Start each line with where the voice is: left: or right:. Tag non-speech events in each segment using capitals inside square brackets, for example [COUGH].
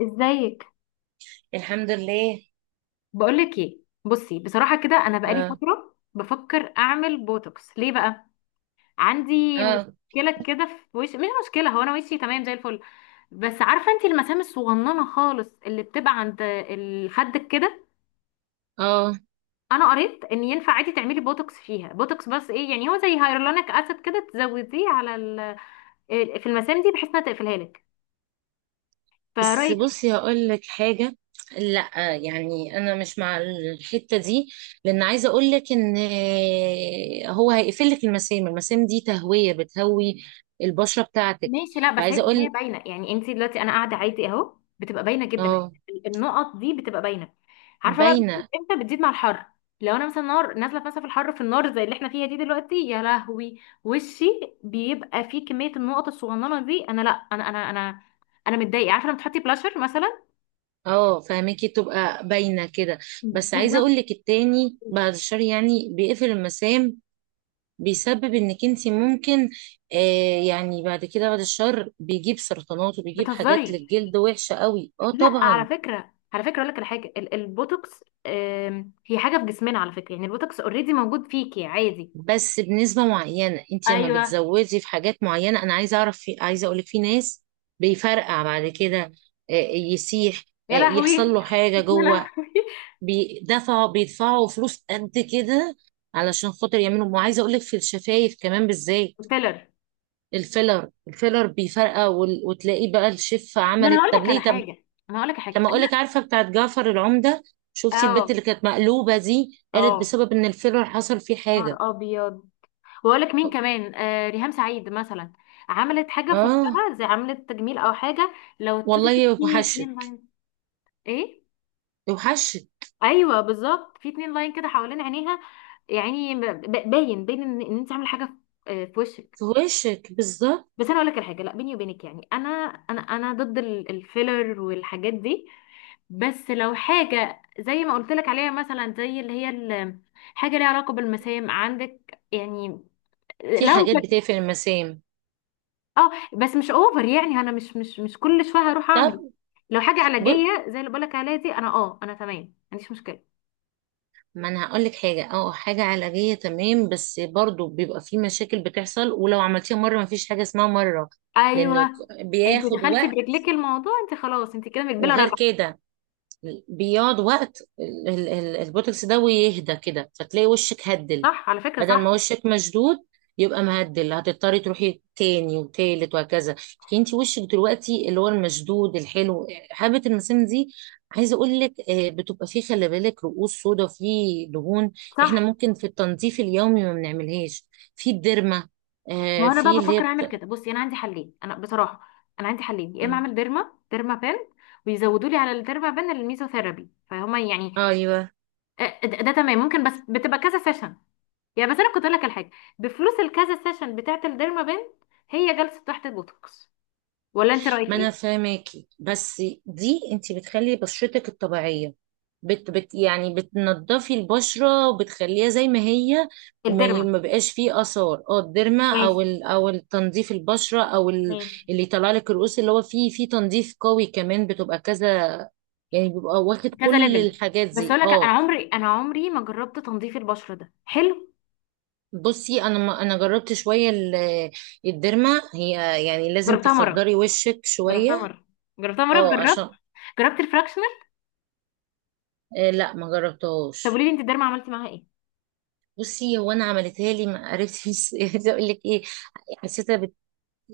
left: ازيك؟
right: الحمد لله.
left: بقولك ايه، بصي، بصراحة كده انا بقالي
right: اه
left: فترة بفكر اعمل بوتوكس. ليه بقى؟ عندي
right: اه
left: مشكلة كده في وشي. مش مشكلة، هو انا وشي تمام زي الفل، بس عارفة انتي المسام الصغننة خالص اللي بتبقى عند الخد كده.
right: اه.
left: انا قريت ان ينفع عادي تعملي بوتوكس فيها، بوتوكس بس ايه يعني، هو زي هيرولونيك اسيد كده تزوديه على ال... في المسام دي بحيث انها تقفلها لك.
right: بس
left: فرأيك؟
right: بصي، هقول لك حاجة. لا يعني انا مش مع الحتة دي، لان عايزة اقول لك ان هو هيقفل لك المسام. المسام دي تهوية، بتهوي البشرة بتاعتك.
left: ماشي، لا بس هي
right: فعايزة
left: بس هي
right: اقول.
left: باينه، يعني انت دلوقتي انا قاعده عادي اهو بتبقى باينه جدا.
right: اه.
left: النقط دي بتبقى باينه. عارفه بقى بتزيد
right: باينة.
left: امتى؟ بتزيد مع الحر، لو انا مثلا نار نازله مثلا في الحر، في النار زي اللي احنا فيها دي دلوقتي، يا لهوي وشي بيبقى فيه كميه النقط الصغننه دي. انا لا، انا متضايقه، عارفه لما تحطي بلاشر مثلا.
right: اه، فاهمكي، تبقى باينة كده. بس عايزة
left: بالظبط.
right: اقول لك التاني، بعد الشر يعني بيقفل المسام، بيسبب انك انت ممكن، آه يعني بعد كده بعد الشر بيجيب سرطانات وبيجيب حاجات
left: بتهزري؟
right: للجلد وحشة قوي. اه
left: لا، على
right: طبعا،
left: فكره، على فكره اقول لك على حاجه، البوتوكس، هي حاجه في جسمنا على فكره، يعني البوتوكس اوريدي موجود فيكي عادي.
right: بس بنسبة معينة. انت لما
left: ايوه.
right: بتزودي في حاجات معينة، انا عايزة اعرف، في عايزة اقولك في ناس بيفرقع بعد كده. آه يسيح، آه
left: يا لهوي
right: يحصل له حاجة
left: يا
right: جوه.
left: لهوي.
right: بيدفعوا بيدفعوا فلوس قد كده علشان خاطر يعملوا. وعايزة اقولك في الشفايف كمان بالذات.
left: فيلر.
right: الفيلر بيفرقع، وتلاقيه بقى الشفة
left: ما انا
right: عملت،
left: هقول
right: طب
left: لك على
right: ليه؟ طب
left: حاجه، انا هقول لك على حاجه
right: لما اقول لك،
left: انا.
right: عارفه بتاعت جعفر العمده؟ شفتي البت
left: اه،
right: اللي كانت مقلوبه دي؟ قالت
left: اه،
right: بسبب ان الفيلر حصل فيه حاجه.
left: نهار ابيض. واقول لك مين كمان، آه ريهام سعيد مثلا، عملت حاجه في
right: اه
left: وشها، زي عملت تجميل او حاجه. لو تشوفي كده في
right: والله وحشت.
left: اتنين لاين. ايه؟
right: وحشت.
left: ايوه، بالظبط في اتنين لاين كده حوالين عينيها. يعني باين إن انت عامله حاجه في، في وشك.
right: في وشك
left: بس
right: بالظبط.
left: انا اقول لك الحاجه، لا بيني وبينك يعني، انا، انا ضد الفيلر والحاجات دي. بس لو حاجه زي ما قلت لك عليها مثلا، زي اللي هي حاجه ليها علاقه بالمسام عندك يعني،
right: في
left: لو
right: حاجات
left: كانت.
right: بتقفل المسام.
left: اه بس مش اوفر، يعني انا مش كل شويه هروح
right: طب،
left: اعمل. لو حاجه
right: ب-
left: علاجيه زي اللي بقول لك عليها دي، انا، انا تمام، ما عنديش مشكله.
right: ما انا هقول لك حاجه، اه حاجه علاجيه تمام، بس برضو بيبقى في مشاكل بتحصل. ولو عملتيها مره، ما فيش حاجه اسمها مره،
left: ايوه.
right: لانه
left: انت
right: بياخد
left: دخلتي
right: وقت.
left: برجلك الموضوع، انت خلاص انت كده مقبله
right: وغير
left: راجعه.
right: كده بيقعد وقت البوتوكس ده، ويهدى كده، فتلاقي وشك هدل
left: صح على فكره،
right: بدل ما
left: صح.
right: وشك مشدود. يبقى مهدل، هتضطري تروحي تاني وتالت وهكذا. لكن انت وشك دلوقتي اللي هو المشدود الحلو. حبة المسام دي، عايزه اقول لك بتبقى فيه، خلي بالك، رؤوس سودا وفيه دهون. احنا
left: صح.
right: ممكن في التنظيف اليومي ما بنعملهاش، في الديرما،
left: ما هو انا
right: في
left: بقى
right: اللي هي
left: بفكر اعمل كده. بصي انا عندي حلين. انا بصراحه انا عندي حلين، يا اما
right: آه،
left: اعمل ديرما، ديرما بان، ويزودوا لي على الديرما بان الميزوثيرابي، فهما يعني.
right: ايوه.
left: ده تمام، ممكن، بس بتبقى كذا سيشن يعني. بس انا كنت اقول لك الحاجه، بفلوس الكذا سيشن بتاعه الديرما بان هي جلسه تحت البوتوكس. ولا انت رايك
right: ما انا
left: ايه؟
right: فاهماكي، بس دي انت بتخلي بشرتك الطبيعيه، بت يعني بتنضفي البشره وبتخليها زي ما هي.
left: الديرما.
right: ما بقاش فيه اثار، اه الديرما او
left: ماشي
right: ال او التنظيف البشره او ال،
left: ماشي،
right: اللي يطلع لك الرؤوس، اللي هو فيه فيه تنظيف قوي كمان، بتبقى كذا يعني، بيبقى واخد
left: كذا
right: كل
left: ليفل.
right: الحاجات
left: بس
right: دي.
left: اقول لك، انا
right: اه.
left: عمري، انا عمري ما جربت تنظيف البشره، ده حلو.
right: بصي انا، ما انا جربت شويه الديرما. هي يعني لازم
left: جربتها مره
right: تخدري وشك
left: جربتها
right: شويه.
left: مره جربتها مره،
right: اه عشان.
left: جربت الفراكشنر.
right: آه لا ما
left: طب
right: جربتهاش.
left: قولي لي انت الديرما عملتي معاها ايه؟
right: بصي هو انا عملتها لي ما عرفتش [LAUGHS] عايزه اقول لك ايه، حسيتها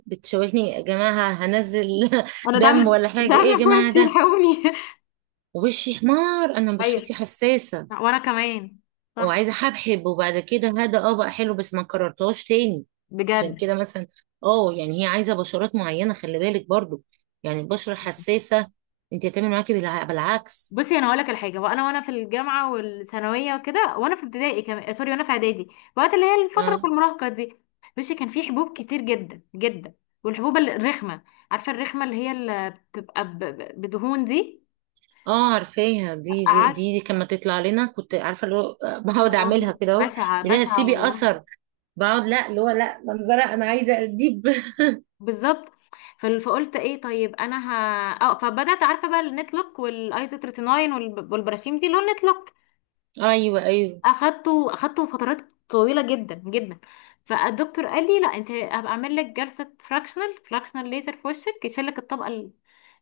right: بتشوشني يا جماعه، هنزل. [LAUGHS]
left: انا
right: دم
left: دم،
right: ولا حاجه؟ ايه يا
left: دم في
right: جماعه
left: وشي
right: ده؟
left: الحقوني.
right: وشي حمار، انا
left: [LAUGHS] ايوه،
right: بشرتي حساسه،
left: وانا كمان. صح.
right: وعايزه حبحب. وبعد كده هذا اه بقى حلو، بس ما كررتهاش تاني. عشان
left: بجد.
right: كده مثلا، اه يعني هي عايزه بشرات معينه، خلي بالك برضو، يعني البشره حساسه، انت هتعمل معاكي بالعكس.
left: بصي انا هقول لك الحاجه، وانا في الجامعه والثانويه وكده، وانا في ابتدائي كمان، سوري، وانا في اعدادي، وقت اللي هي الفتره في
right: اه.
left: المراهقه دي. بصي كان في حبوب كتير جدا جدا، والحبوب الرخمه، عارفه الرخمه اللي هي اللي بتبقى بدهون دي.
right: اه عارفاها دي، دي
left: عارفه؟
right: دي, دي كما تطلع لنا، كنت عارفه اللي هو بقعد
left: خرابي،
right: اعملها كده اهو.
left: بشعه
right: ليها
left: بشعه
right: سيبي
left: والله.
right: اثر. بقعد، لا اللي هو لا، منظره انا عايزه اديب [LAUGHS]
left: بالظبط. فقلت ايه طيب، انا ه... اه فبدات عارفه بقى النتلوك والايزوتريتيناين والبراشيم دي، اللون نتلوك.
right: ايوه ايوه.
left: اخدته فترات طويله جدا جدا. فالدكتور قال لي لا انت هبقى اعمل لك جلسه فراكشنال ليزر في وشك، يشيل لك الطبقه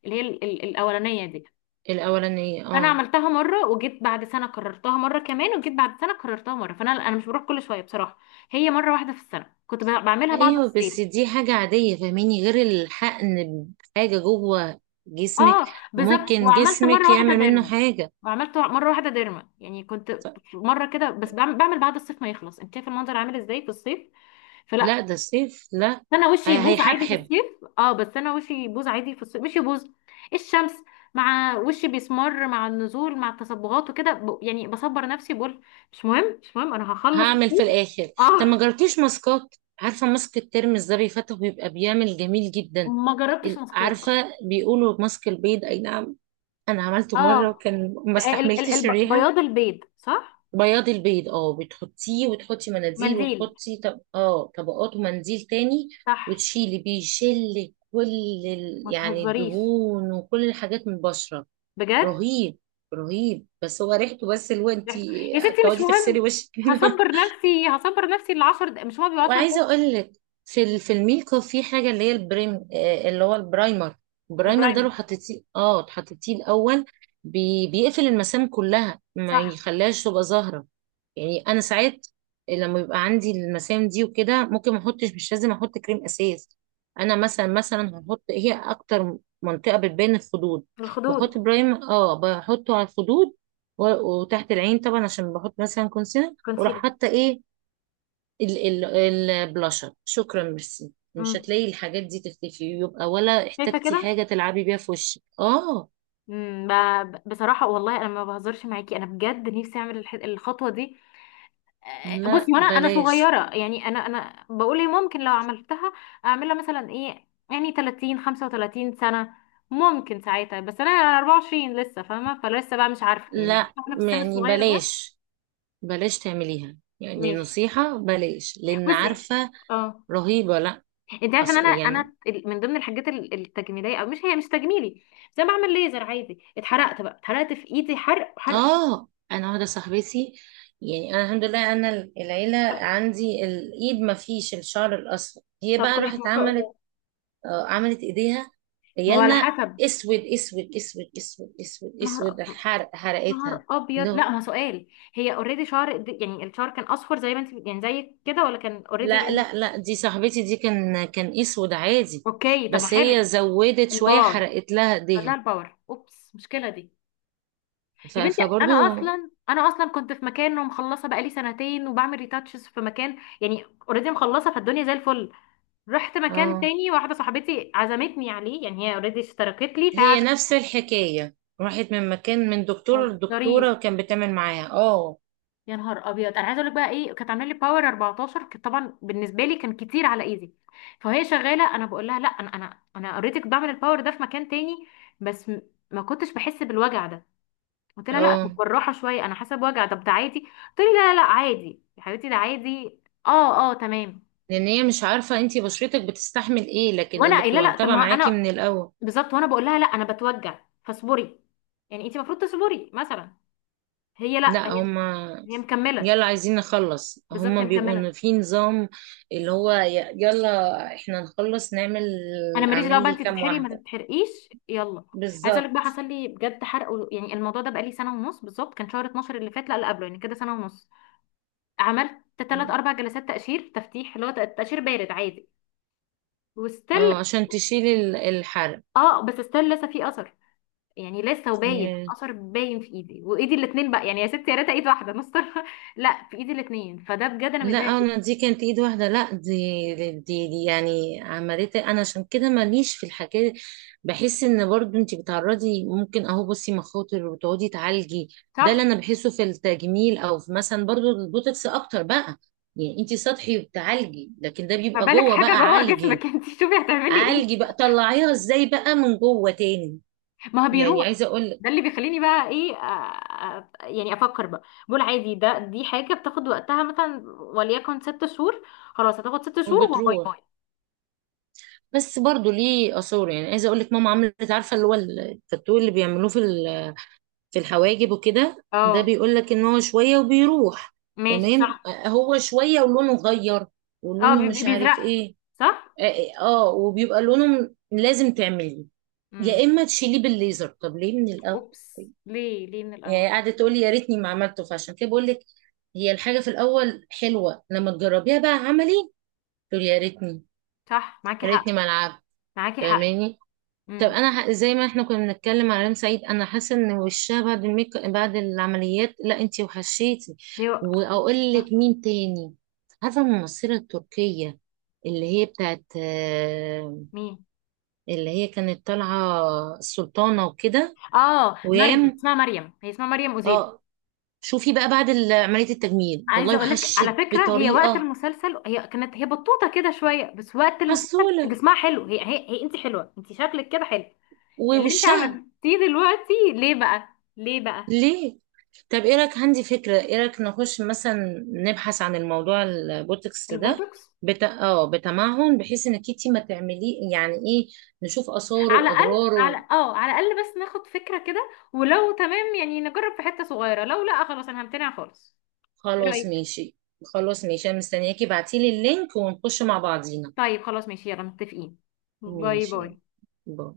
left: اللي هي الاولانيه دي.
right: الاولانيه
left: انا
right: اه.
left: عملتها مره وجيت بعد سنه كررتها مره كمان، وجيت بعد سنه كررتها مره. فانا مش بروح كل شويه بصراحه، هي مره واحده في السنه كنت بعملها بعد
right: ايوه
left: الصيف.
right: بس دي حاجه عاديه، فاهميني؟ غير الحقن بحاجه جوه جسمك،
left: اه، بالظبط،
right: وممكن
left: وعملت
right: جسمك
left: مره واحده
right: يعمل منه
left: ديرما.
right: حاجه.
left: وعملت مره واحده ديرما يعني، كنت مره كده، بس بعمل بعد الصيف ما يخلص، انت شايفه المنظر عامل ازاي في الصيف؟
right: لا
left: فلا.
right: ده سيف لا.
left: بس انا
right: آه،
left: وشي يبوظ عادي في
right: هيحبحب.
left: الصيف. اه بس انا وشي يبوظ عادي في الصيف، مش يبوظ الشمس مع وشي، بيسمر، مع النزول مع التصبغات وكده، يعني بصبر نفسي، بقول مش مهم، مش مهم، انا هخلص
right: هعمل في
left: الصيف.
right: الاخر.
left: اه.
right: طب ما جربتيش ماسكات؟ عارفه ماسك الترمس ده بيفتح، ويبقى بيعمل جميل جدا.
left: ما جربتش
right: عارفه،
left: مسكار.
right: بيقولوا ماسك البيض، اي نعم، انا عملته مره
left: اه،
right: وكان ما استحملتش الريحه.
left: بياض البيض صح.
right: بياض البيض، اه، بتحطيه وتحطي مناديل
left: منديل.
right: وتحطي، طب اه طبقات ومنديل تاني،
left: صح.
right: وتشيلي، بيشل كل
left: ما
right: يعني
left: تهزريش،
right: الدهون وكل الحاجات من البشرة.
left: بجد.
right: رهيب. رهيب، بس هو ريحته، بس اللي هو انت
left: ضحك. يا ستي مش
right: تقعدي تغسلي
left: مهم.
right: وشك منه.
left: هصبر نفسي العشر دقايق، مش هو
right: [LAUGHS]
left: بيبقى 10
right: وعايزه
left: دقايق.
right: اقول لك، في في الميك اب في حاجه اللي هي البريم، اللي هو البرايمر. البرايمر ده لو
left: البرايمر.
right: حطيتيه، اه حطيتيه الاول، بيقفل المسام كلها، ما
left: صح.
right: يخليهاش تبقى ظاهره. يعني انا ساعات لما بيبقى عندي المسام دي وكده، ممكن ما احطش، مش لازم احط كريم اساس. انا مثلا، مثلا هحط، هي اكتر منطقه بتبان الخدود،
left: الخدود.
right: بحط برايم، اه بحطه على الخدود، وتحت العين طبعا، عشان بحط مثلا كونسيلر، وراح
left: كونسيلر.
right: حاطه ايه ال البلاشر. شكرا، ميرسي، مش
left: امم،
right: هتلاقي الحاجات دي تختفي. يبقى ولا
left: شايفه
right: احتاجتي حاجه
left: كده.
right: تلعبي بيها في وشك. اه
left: امم، بصراحه والله انا ما بهزرش معاكي، انا بجد نفسي اعمل الخطوه دي.
right: لا،
left: بصي وانا
right: بلاش.
left: صغيره يعني، انا بقول ايه، ممكن لو عملتها اعملها مثلا ايه يعني 30 35 سنه، ممكن ساعتها، بس انا 24 لسه، فاهمه؟ فلسه بقى مش عارفه يعني،
right: لا
left: عارفه احنا في السن
right: يعني
left: الصغير ده.
right: بلاش، بلاش تعمليها، يعني
left: ماشي.
right: نصيحة بلاش، لأن
left: بصي.
right: عارفة
left: اه.
right: رهيبة. لا.
left: انت عارف ان انا،
right: يعني،
left: انا من ضمن الحاجات التجميليه، او مش، هي مش تجميلي، بس انا بعمل ليزر عادي. اتحرقت بقى، اتحرقت في ايدي حرق حرق.
right: آه أنا واحدة صاحبتي، يعني أنا الحمد لله أنا العيلة عندي الإيد ما فيش الشعر الأصفر. هي
left: طب
right: بقى
left: كويس،
right: راحت
left: ما شاء
right: عملت،
left: الله.
right: آه عملت إيديها.
left: ما هو على
right: عيالنا
left: حسب.
right: أسود أسود أسود، أسود أسود
left: نهار
right: أسود حرق حرقتها.
left: نهار ابيض،
right: لا
left: لا ما هو سؤال. هي اوريدي شعر، يعني الشعر كان اصفر زي ما انت يعني زي كده، ولا كان اوريدي
right: لا
left: غني؟
right: لا لا دي صاحبتي دي، كان كان أسود عادي،
left: اوكي طب ما
right: بس هي
left: حلو.
right: زودت شوية،
left: الباور.
right: حرقت لها
left: لا
right: إيديها.
left: الباور، اوبس، مشكله دي. يا بنتي، انا
right: فبرضو.
left: اصلا، كنت في مكان ومخلصه بقالي سنتين، وبعمل ريتاتشز في مكان يعني اوريدي مخلصه، فالدنيا زي الفل. رحت مكان
right: اه
left: تاني، واحدة صاحبتي عزمتني عليه، يعني هي اوريدي اشتركت لي.
right: هي نفس الحكاية، راحت من مكان، من دكتور لدكتورة،
left: فمتهزريش
right: وكان بتعمل معاها. اه.
left: يا نهار ابيض، انا عايزه اقول لك بقى ايه، كانت عامله لي باور 14، كانت طبعا بالنسبه لي كان كتير على ايدي. فهي شغاله، انا بقول لها لا، انا، انا اوريدي كنت بعمل الباور ده في مكان تاني، بس ما كنتش بحس بالوجع ده. قلت لها لا، طب
right: اه
left: بالراحه شويه انا حاسه بوجع، طب ده عادي؟ قلت لي لا لا لا عادي يا حبيبتي، ده عادي. اه، اه، تمام.
right: لان هي مش عارفة انتي بشرتك بتستحمل ايه، لكن
left: وانا
right: اللي
left: قايله
right: بتبقى
left: لا، طب
right: متابعة
left: ما
right: معاكي من
left: انا،
right: الاول.
left: بالظبط وانا بقول لها لا انا بتوجع فاصبري، يعني انت المفروض تصبري مثلا. هي لا،
right: لا
left: هي،
right: هما.
left: هي مكمله.
right: يلا عايزين نخلص،
left: بالظبط،
right: هما
left: هي
right: بيبقوا
left: مكمله.
right: إن في نظام، اللي هو يلا احنا نخلص نعمل.
left: انا ماليش دعوه
right: اعمل
left: بقى،
right: لي
left: انت
right: كام
left: تتحرقي ما
right: واحدة.
left: تتحرقيش، يلا. عايزه اقول لك بقى،
right: بالظبط.
left: حصل لي بجد حرق يعني، الموضوع ده بقى لي سنه ونص بالظبط، كان شهر 12 اللي فات، لا اللي قبله، يعني كده سنه ونص. عملت 3 4 جلسات تقشير تفتيح، اللي هو تقشير بارد عادي. وستيل،
right: اه عشان تشيلي الحرق.
left: اه بس ستيل لسه في اثر، يعني لسه، وباين الاثر، باين في ايدي وايدي الاتنين بقى، يعني يا ستي يا ريت ايد واحده مستر. [LAUGHS] لا في ايدي الاتنين، فده بجد انا
right: لا
left: متضايقه
right: آه،
left: جداً.
right: انا دي كانت ايد واحده. لا دي، دي يعني عملتها انا، عشان كده ماليش في الحكايه. بحس ان برضو انت بتعرضي، ممكن اهو بصي مخاطر، وتقعدي تعالجي. ده
left: صح.
right: اللي انا بحسه في التجميل، او في مثلا برضو البوتوكس اكتر بقى. يعني انت سطحي وبتعالجي، لكن ده بيبقى
left: فبالك
right: جوه
left: حاجه
right: بقى،
left: جوه [LAUGHS]
right: عالجي.
left: جسمك، انت شوفي هتعملي ايه.
right: عالجي بقى، طلعيها ازاي بقى من جوه تاني.
left: ما هو
right: يعني
left: بيروح.
right: عايزه اقول لك
left: ده اللي بيخليني بقى ايه، يعني افكر بقى، بقول عادي ده، حاجه بتاخد وقتها مثلا وليكن ست شهور، خلاص هتاخد ست شهور وباي
right: وبتروح.
left: باي.
right: بس برضو ليه اثار. يعني عايزه اقول لك، ماما عملت، عارفه اللي هو التاتو اللي بيعملوه في في الحواجب وكده، ده
left: اه،
right: بيقول لك ان هو شويه وبيروح.
left: ماشي،
right: تمام.
left: صح.
right: آه، هو شويه ولونه غير،
left: اه،
right: ولونه مش
left: بيزرق.
right: عارف ايه.
left: صح.
right: اه آه، آه، وبيبقى لونه لازم تعمليه، يا
left: امم.
right: اما تشيليه بالليزر. طب ليه من الاول؟
left: اوبس، ليه ليه من الاول؟
right: يعني قاعده تقولي يا ريتني ما عملته. فعشان كده بقول لك، هي الحاجه في الاول حلوه لما تجربيها، بقى عملي تقولي يا ريتني،
left: صح، معاكي
right: يا ريتني
left: حق،
right: ما العبت.
left: معاكي حق.
right: فاهماني؟ طب
left: امم.
right: انا زي ما احنا كنا بنتكلم على ريم سعيد، انا حاسه ان وشها بعد الميك، بعد العمليات. لا انتي وحشيتي.
left: ليه؟
right: واقول لك مين تاني، عارفه الممثله التركيه اللي هي بتاعت
left: مين؟
right: اللي هي كانت طالعه السلطانه وكده؟
left: اه مريم،
right: ويام.
left: اسمها مريم، هي اسمها مريم أوزيل.
right: اه. شوفي بقى بعد عمليه التجميل والله
left: عايزه اقول لك على
right: وحشت
left: فكره، هي وقت
right: بطريقه.
left: المسلسل هي كانت، هي بطوطه كده شويه، بس وقت المسلسل
right: عسوله.
left: جسمها حلو، هي انت حلوه، انت شكلك كده حلو. اللي انت
right: ووشها.
left: عملتيه دلوقتي ليه بقى؟ ليه بقى؟
right: ليه؟ طب ايه رأيك؟ عندي فكرة. ايه رأيك نخش مثلا نبحث عن الموضوع البوتوكس ده،
left: البوتوكس.
right: اه بتمعن، بحيث انك انتي ما تعمليه يعني، ايه، نشوف آثاره
left: على الاقل. على،
right: وأضراره.
left: على الاقل بس ناخد فكره كده، ولو تمام يعني نجرب في حته صغيره، لو لا خلاص انا همتنع خالص. ايه
right: خلاص
left: رايك؟
right: ماشي. خلاص ماشي، انا مستنياكي ابعتيلي اللينك ونخش مع بعضينا.
left: طيب خلاص ماشي، يلا متفقين. باي
right: ماشي،
left: باي.
right: باي.